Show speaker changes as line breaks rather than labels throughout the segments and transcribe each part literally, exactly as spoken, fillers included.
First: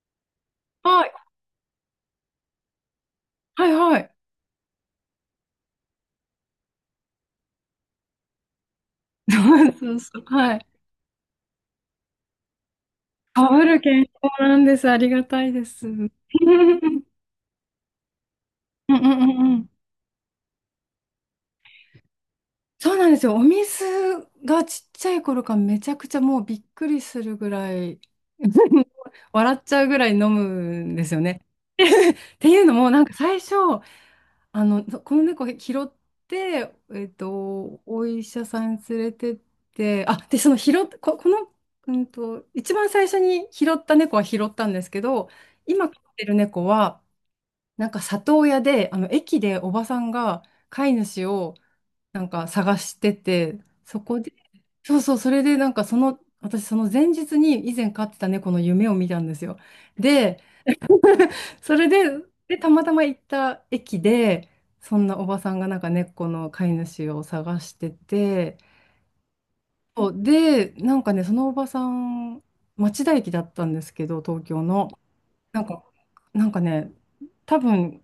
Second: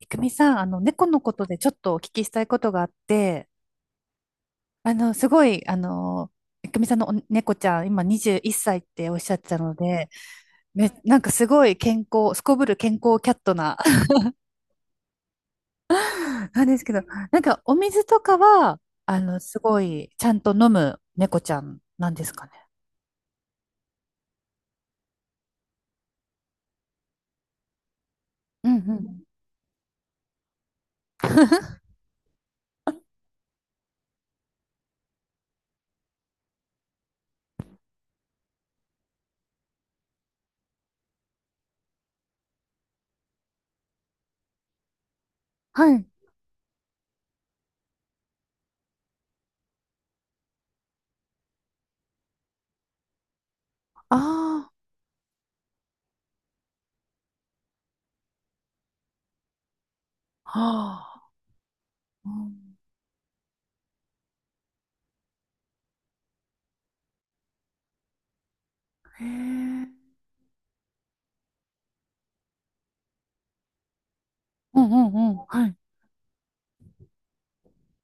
いくみさん、あの、
は
猫
い、
のことでちょっとお聞きしたいことがあって、
はいはい。
あの、すごい、あの、いくみさんのお猫ちゃん、今にじゅういっさいっさいっておっしゃってたの
そう
で、
そう、はい。
め、なんかすごい健康、すこぶる健康キャッ
か
ト
ぶ
な、
る健康なんです。ありがたいです。うん
なん
う
ですけど、
ん
なんかお水とかは、
う
あの、
んう
す
ん。
ごい、ちゃんと飲む猫ちゃんなんですかね。
そうなんですよ。お水がちっちゃい頃からめちゃくちゃもうびっくりするぐらい
うんう ん。
笑っちゃうぐらい飲むんですよね。っていうのも、なんか最初、あの、この猫拾って、えっと、お医者さんに連れてって、あ、で、その拾っ、こ、この、うんと、一番最初に拾った猫は拾ったんですけど、今
は
飼っ
い。
てる猫は、なんか里親で、あの、駅でおばさんが飼い主をなんか探してて、そこで、
あ
そうそう、それでなんかその、私その前日に以前飼ってた猫の夢を見たんですよ。で、
あ、はあ。
それで、
う
で、た
ん。
またま行った駅で、そんなおばさんがなんか猫の飼い主を探してて、
へえ。
そうで、なんかね、そのおばさん、町田駅だったんですけど、東京
う
の。
んうんうん。
なん
はい。
か、なんかね、多分、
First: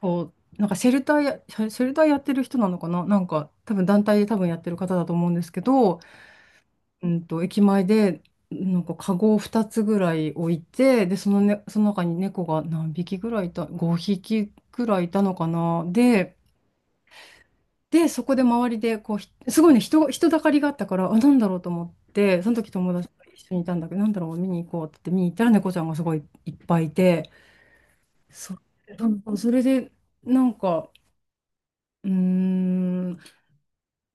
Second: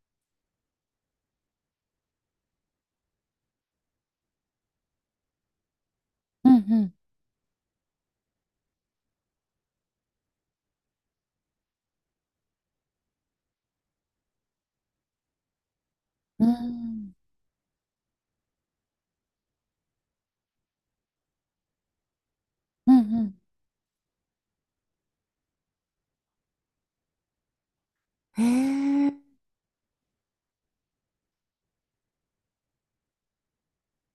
こう、なんかシェルターや、シェシェルターやってる人なのかな、なんか多分団体で多分やってる方だと思うんですけど、
うんうん。
うんと、駅前で、なんか、カゴをふたつぐらい置いて、で、その、ね、その中に猫が何匹ぐらいいた、ごひきぐらいいたのかな。で、
うん。
で、そこで周りで、こう、ひすごいね、人、人だかりがあったから、あ、なんだろうと思って、その時友
う
達と
んう
一緒にいたんだけど、なんだろう、見に行こうって言って見に行ったらね、猫ちゃんがすごいいっぱいいて、
ん。
そ、う
へえ。
んそれで、なんか、うーん、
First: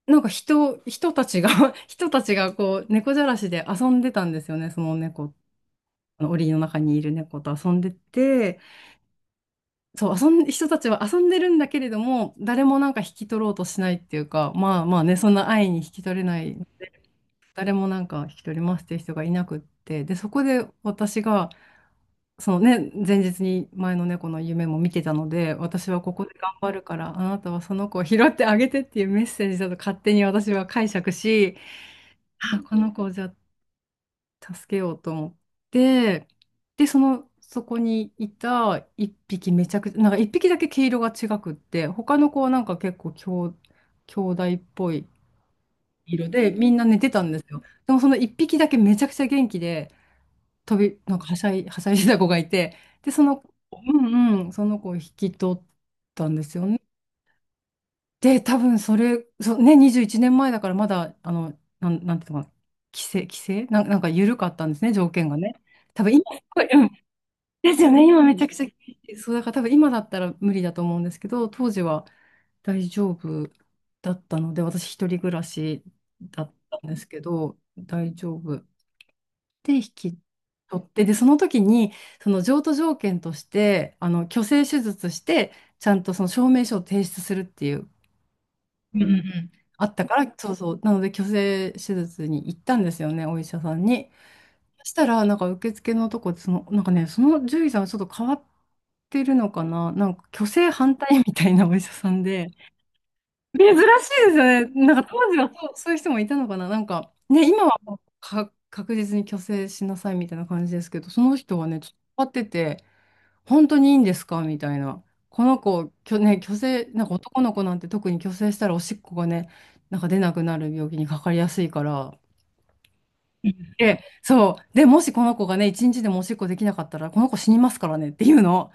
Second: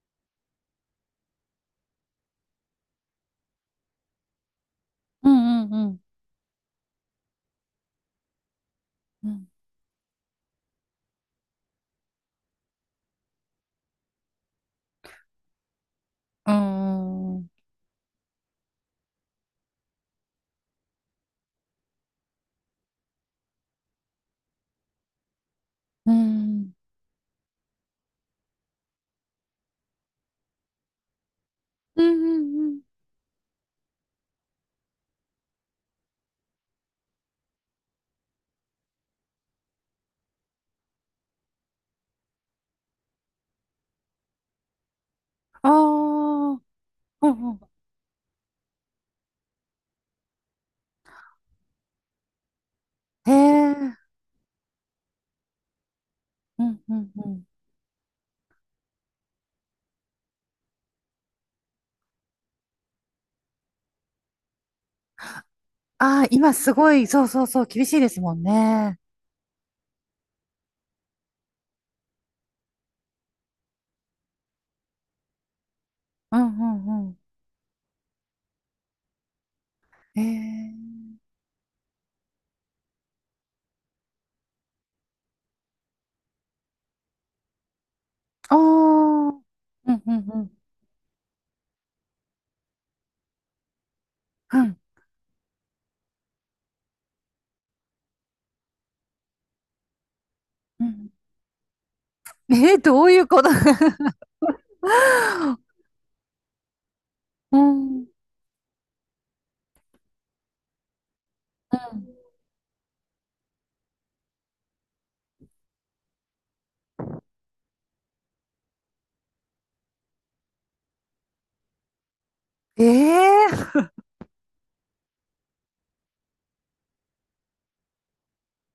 なんか人、人たちが 人たちがこう、猫じゃらしで遊んでたんですよね、その
う
猫
んうんうん
あの檻の中にいる猫と遊んでて、
うん。
そう、遊ん、人たちは遊んでるんだけれども、誰もなんか引き取ろうとしないっていうか、まあまあね、そんな愛に引き取れな
う
い、
ん。うん。
誰もなんか引き取りますっていう人がいなくって、で、そこで私が、そのね、前日に前の猫の夢も見てたので、私は
う
ここで頑張
ん。
るから、あなたはその子を拾ってあげてっていうメッセージだと勝手に私は解釈し、
うん
あ、
う
こ
ん。
の子をじゃあ助けようと思って、で、その、そこにいた一匹めちゃくちゃ、なんか一匹だけ毛色が違くって、他の子はなんか結構兄、兄弟っぽい
ああ
色で、
ー。
みんな寝てた
う
んです
んうん。
よ。でもその一匹だけめちゃくちゃ元気で、飛び、なんかはしゃい、はしゃいでた子がいて、で、そ
へ
の、う
え。
んうん、その子を引き取ったんです
う
よね。
んうんうん。
で、多分それ、そうね、にじゅういちねんまえだからまだ、あの、なん、なんていうのかな、規制、規制なん、なんか緩かったんですね、条件がね。多分今、
ああ、
す
今
ごい、
す
うん。
ごい、そうそうそう、
です
厳
よ
しい
ね、
です
今
も
めち
ん
ゃくちゃ厳し
ね。
い、そう、だから多分今だったら無理だと思うんですけど、当時は大丈夫だったので、私一人暮らし
う
だ
ん
っ
う
たんです
んうん。
けど、大丈夫。で、引き
へ
取って、で、
え。
その時に、その譲渡条件として、あの、去勢手術して、ちゃんとその証明書を提出するっていう、
あ
うんうん
あ。
う
う
ん。あっ
ん
た
う
か
ん
ら、
う
そ
ん。
うそう。なので、去勢手術に行ったんですよね、お医者さんに。
うん
そしたら、なんか受付のとこで、その、なんかね、その獣医さんはちょっと変わってるのかな、なんか去勢
う
反
ん。
対みたいなお医者さんで、
えー、どういうこと？
珍し いですよね。なんか当時はそう、そういう人もいたのかな、なんか、ね、
う
今は
ん。
もう
うん。
か確実に去勢しなさいみたいな感じですけど、その人はね、ちょっと変わってて、本当にいいんですかみたいな。この子、きょ、ね、虚勢、なんか男の子なんて特に虚勢したらおしっこがね、なんか出なくなる病気にかかりやすいから。
ええー。
で、そう。で、もしこの子がね、一日でもおしっこできなかったら、この子死にますからねっていうの。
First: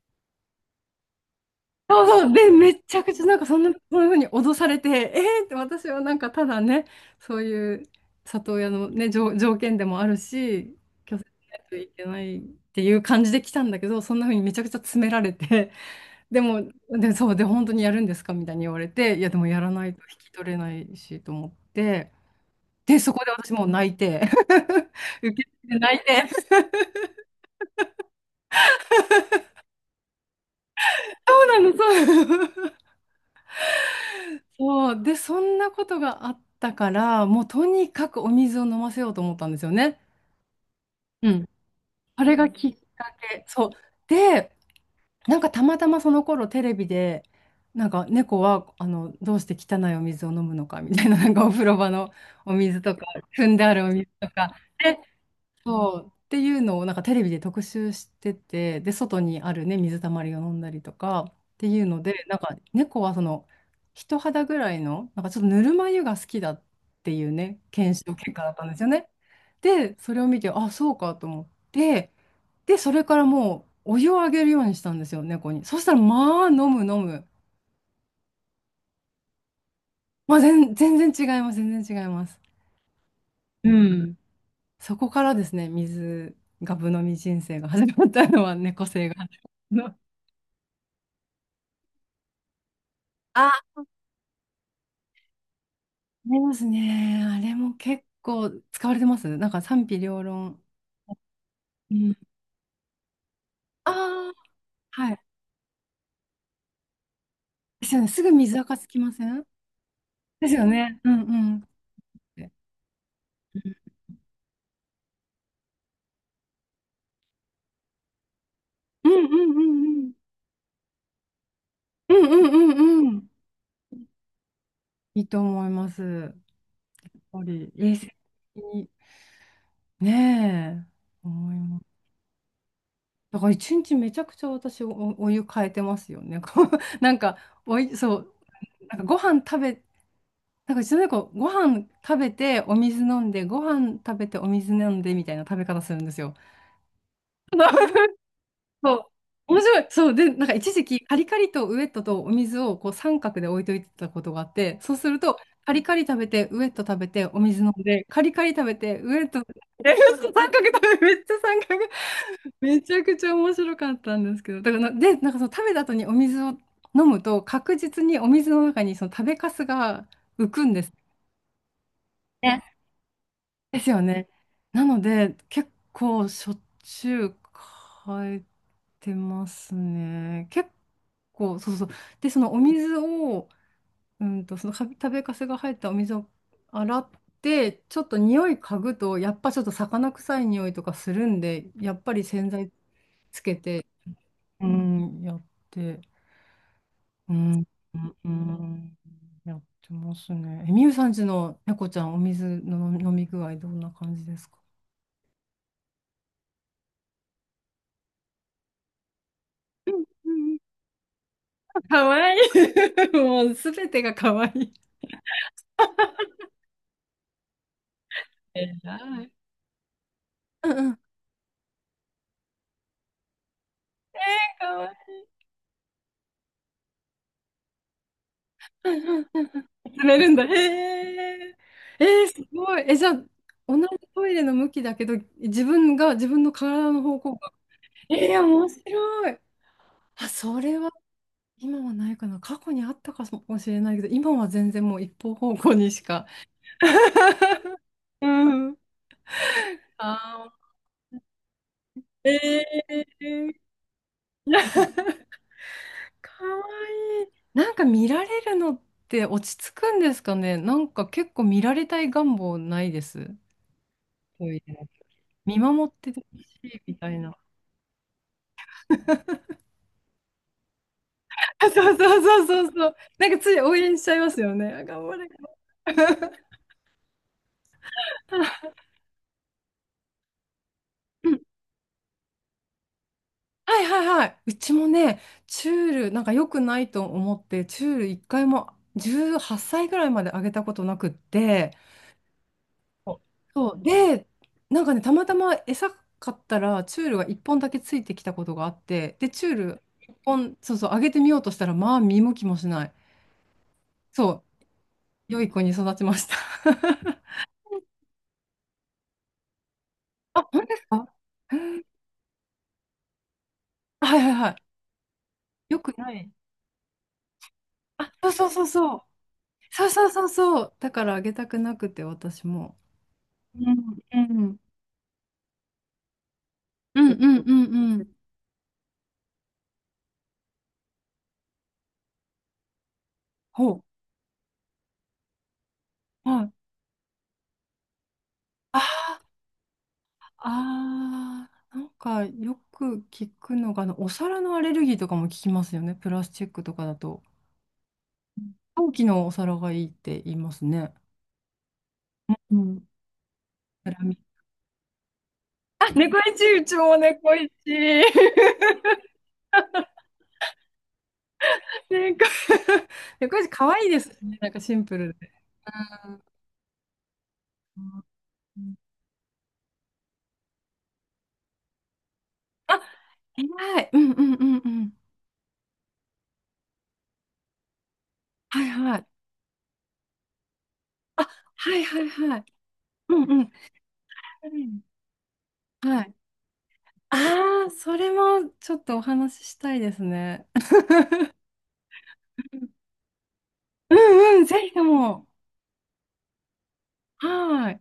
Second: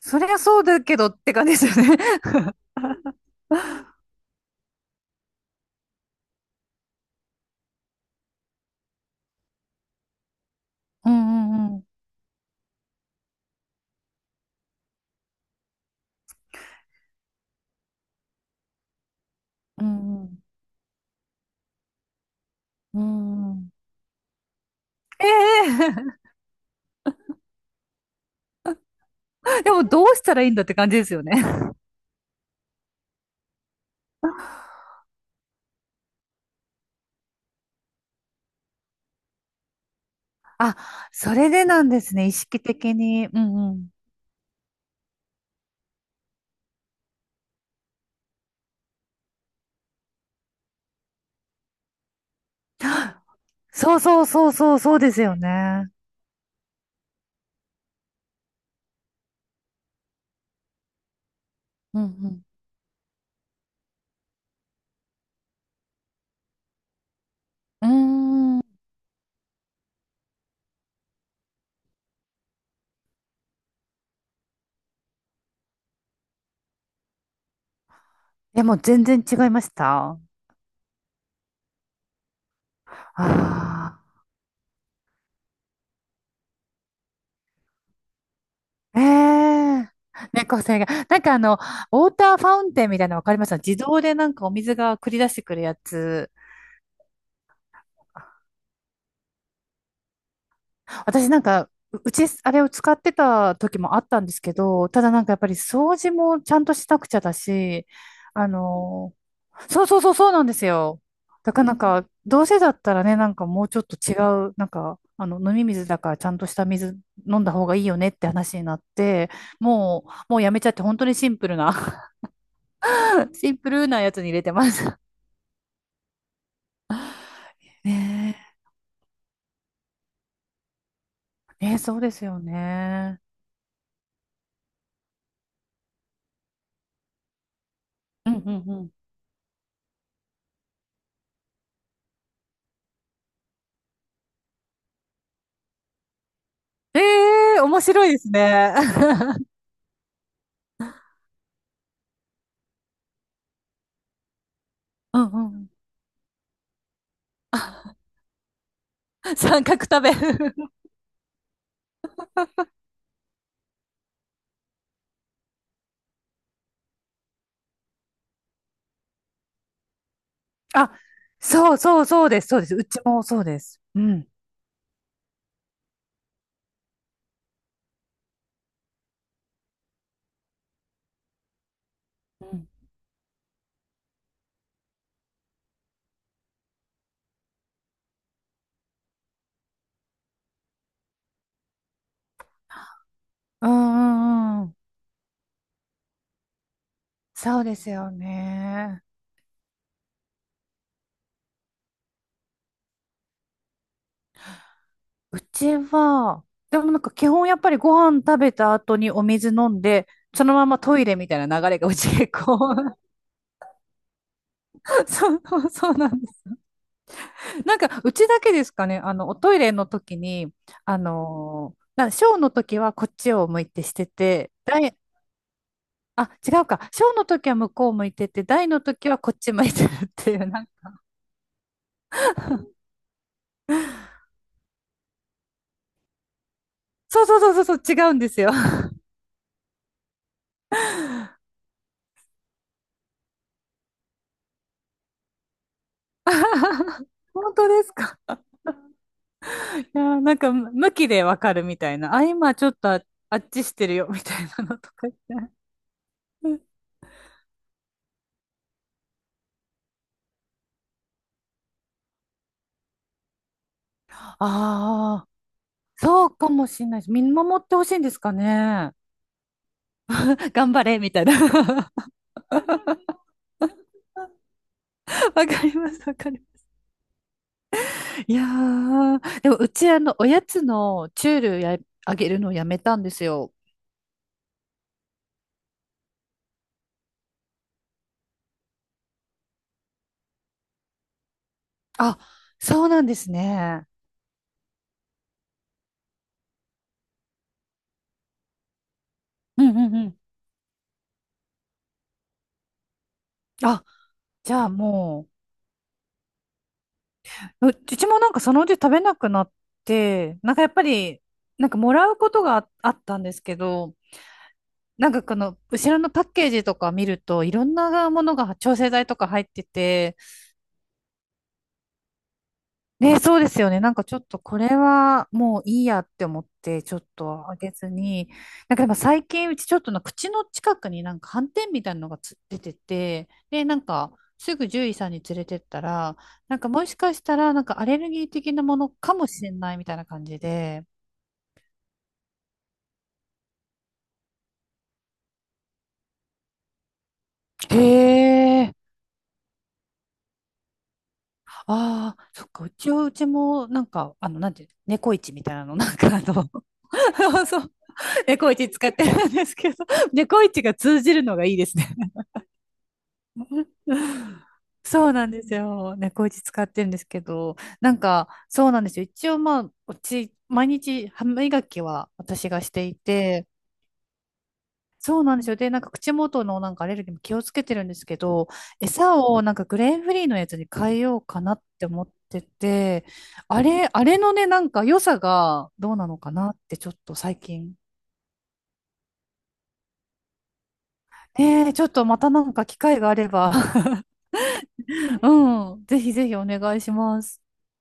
そりゃそうだけどって感じですよね。
そうそう。で、めちゃくちゃなんかそんな、そんな風に脅されて、えーって私はなんかただね、そういう里親のね、条、条件でもあるし、
う
拒絶し
ん
な
う
い
ん
と
うん。
いけないっていう感じで来たんだけど、そんな風にめちゃくちゃ詰められて、でも、で、そう、で、本当にやるんですかみたいに言われて、いや、でもやら
う
ないと引
んう
き
ん。
取れないしと思って、で、
う
そこで
ん
私
う
もう
ん。
泣いて、受け入て泣い
ええ。
て、
でもどうしたらいいんだって感じですよね。
そうなの、そうなの。そう、で、そんなことがあったから、もうとにかくお水を飲ませようと思ったんですよね。
あ、
う
そ
ん。
れでなんです
あ
ね。意
れが
識
きっ
的
か
に。う
け。そう。
んうん。
で、なんかたまたまその頃テレビで、なんか猫はあのどうして汚いお水を飲むのかみたいな、なんかお風呂場のお水とか、汲んであるお
そう
水
そう
と
そう
か。
そう、そうですよね。
そう。っていうのをなんかテレビで特集してて、で、外にあるね、水たまりを飲んだりとかっていう
う
ので、なん
ん
か猫はその人肌ぐらいの、なんかちょっとぬるま湯が好きだっていうね、
う
検証結果だっ
ん。うー
たん
ん。
ですよね。で、それを見て、あ、そうかと思って、で、それからもうお湯をあげるようにしたんですよ、猫に。そしたら、まあ、飲む飲む。
でも全然違いましたあ。
まあ、全、全然違います、全然違います。う
あ。
ん。そこからですね、水がぶ飲み人生が始まったのは、猫
え。
生が。あ
え。猫背が。なんかあの、ウォーターファウンテンみたいなの分かりました？自動でなんかお水が繰り出してくるやつ。
りますね。あれも結構使われてます。なんか賛否両論。
私なんか、
う
うう
ん。
ち、あれを使ってた時
あ
もあったん
あ、
ですけど、ただ
はい。
なんかやっぱり掃除もちゃんとしなくちゃだ
で
し、
すよね。すぐ
あ
水垢つきま
の、
せん
そうそうそうそうなん
で
で
すよ
す
ね。
よ。
うんう
だ
ん。っ
からなんか、どう
て、
せだったらね、なんかもうちょっと違う、なんか、あの、飲み水だからちゃんとした水飲んだ方がいいよねって話になっ
うんうん
て、
うんう
もう、
ん。
もうやめちゃって本当にシンプルな
うんうんうんうん。
シンプルなやつに入れてます。
いいと思います。やっぱり衛生
ね
的に。ねえ、思い
え、ね
ま
え、
す。
そうですよね。
だから一日めちゃくちゃ私お、おお湯変えてますよね。こうなんかおい、そ
う
う、
んうんうん。
なんかご飯食べ、なんかうちの猫、ご飯食べてお水飲んで、ご飯食べてお水飲んでみたいな食べ方するんですよ。
ええ、面白いです ね。
そう。面白い。そう。で、なんか一時期、カリカリとウエットとお水をこう三角で置いといてたことがあって、そうする
うんう
と、
んうん
カリカリ食べて、ウエット食べて、お水飲んで、カリカリ食べて、ウエッ ト、
三角
え
食べ。
そう 三角 食べ、めっちゃ三角、めちゃくちゃ面白かったんですけど、だからな、で、なんかその食べた後にお水を飲むと、確実にお水の中にその食べかすが浮くんで
あ。
す。
そうそうそうです、そうで
ね
す。うちもそうで
で
す。
すよ
う
ね。
ん。
なので、結構しょっちゅう変えてますね。結構、そうそう。で、そ
う
のお
ん
水を、うんと、そのか食べかすが入ったお水を洗って、ちょっと匂い嗅ぐと、やっぱちょっと魚臭い匂いとかするんで、やっぱり洗剤、
うんうんう
う
ん。
ん、やって、うん、
そうです
う
よ
ん、うん
ね。
やってますね。え、みゆさんちの猫ちゃん、お水の飲み飲み具合、どんな感じですか。
うちは、でもなんか基本やっぱりご飯食べた後にお水飲んで、そのままトイレみたいな流れが う
か
ち
わ
結
いい。
構
もうすべてがかわいい。
そう、そうそうなんです。なんかうちだけで
え
すか
ら
ね、あの、
い。
おトイレの時に、
うんう
あ
ん。
のーなショーの時はこっちを向いてしてて、
かわいい。
あ、違うか。小の時は向こう向いてて、大の
う
時は
ん
こっ
うん、
ち向いてるっ
詰める
て
ん
い
だ。
う、
へ
なんか
え。えー、すごい。え、じゃあ、同じトイレの向きだけど、自分が、自分の体の方
そう
向
そうそ
が。
うそうそう、違うんで
え
す
ー、
よ。
面白い。あ、それは今はないかな。過去にあったかもしれないけど、今は全然もう一方方向にしか。
本当です か。
うん。
い やー、なん
あ
か、む向きでわかるみたいな。あ、
ー、
今ちょっ
え
と、あ、あっ
ー。
ちしてるよ、みたいなのとか言 って。
かわいい。なんか見られるのって落ち着くんですかね。なんか結構見られたい願望ないです。トイレ
ああ、
見守ってて
そう
ほ
か
し
も
い
しれ
み
ない
た
で、
い
見
な。
守ってほしいんですかね。頑張れ、みたいな。
そうそう そうそうそう。なんかつい応援しちゃいますよね。あ、頑張れ。
わかります、わかりま す。いやー、でもうち、あの、おやつのチ
う
ュ
ん、
ールや、あげるのをやめたんですよ。
はいはいはい。うちもね、チュール、なんか良くないと思って、チュール一回もじゅうはっさいぐらいまであげたことなくって、
あ、そうなんで
お、
す
そう。
ね。
で、なんかね、たまたま餌買ったら、チュールがいっぽんだけついてきたことがあって、で、チュー
うん
ル
うんう
1
ん。
本、そうそう、あげてみようとしたら、まあ、見向きもしない。
あ、
そう、
じゃあも
良い子に育ちました。
う、ううちもなんかそのうち食べなくなって、
あ、
なん
本
か
当
やっ
で
ぱ
すか。
り、なんかもらうことがああったんですけど、
はいはいはい。
なんかこの
よ
後
く、
ろの
な
パッ
い。
ケージとか見るといろんな
あ、
も
そう
の
そう
が
そう
調整
そう。
剤とか入って
そうそう
て、
そうそう。だからあげたくなくて、私も。
ね、そうで
う
すよね。なん
ん
かちょっと
う
こ
ん。
れはもういいやって思って、ちょ
う
っ
んうん
と
う
あげず
んうん。
に。なんかでも最近うちちょっとの口の近くになんか斑点みたいなのがつ出てて、
ほ
で、なんかすぐ獣医さんに連れてったら、
う。はい。
なんかもしかしたらなんかアレルギー的なものかもしれないみたいな感じで、
ああ、なんかよく聞くのが、あの、お皿のアレルギーとかも聞きますよね。プラスチックとかだと。
へえ。
陶器のお皿がいいって言いますね。
ああ、
う
そっか、う
ん。
ちは、うちも、なん
セラミ
か、あ
ッ
の、なんていう、猫市みたいなの、
あ、
なん
ク。
か
猫
あ
一、
の、
うちも猫 一。
そう、猫市使ってるんですけど、猫市が通じるのがいいですね。
猫猫舌可愛いですね。なんかシンプ
そう
ル
なん
で。
ですよ。猫打ち使ってるんですけど、
う
なんか、そう
ん、
なんですよ。一応まあ、うち、毎日歯磨きは私がし
あ、
ていて、
偉い。うんうんうんうん。
そうなんですよ。で、なんか口元のなんかアレルギーも気をつけてるんですけど、
はいはい。
餌をなんかグレーンフリーのやつに変えよう
あ、
かなっ
はい
て
は
思
い
っ
は
て
い。
て、
うんうん。
あれ、あれのね、
う
なん
ん、
か良さがどう
は
な
い。
のかなってちょっと最
ああ、
近。
それもちょっとお話ししたいですね。
えー、ちょっとまたなんか機会があれば
うんうん、ぜひと も。
うん、ぜひぜひお願いします。
はーい。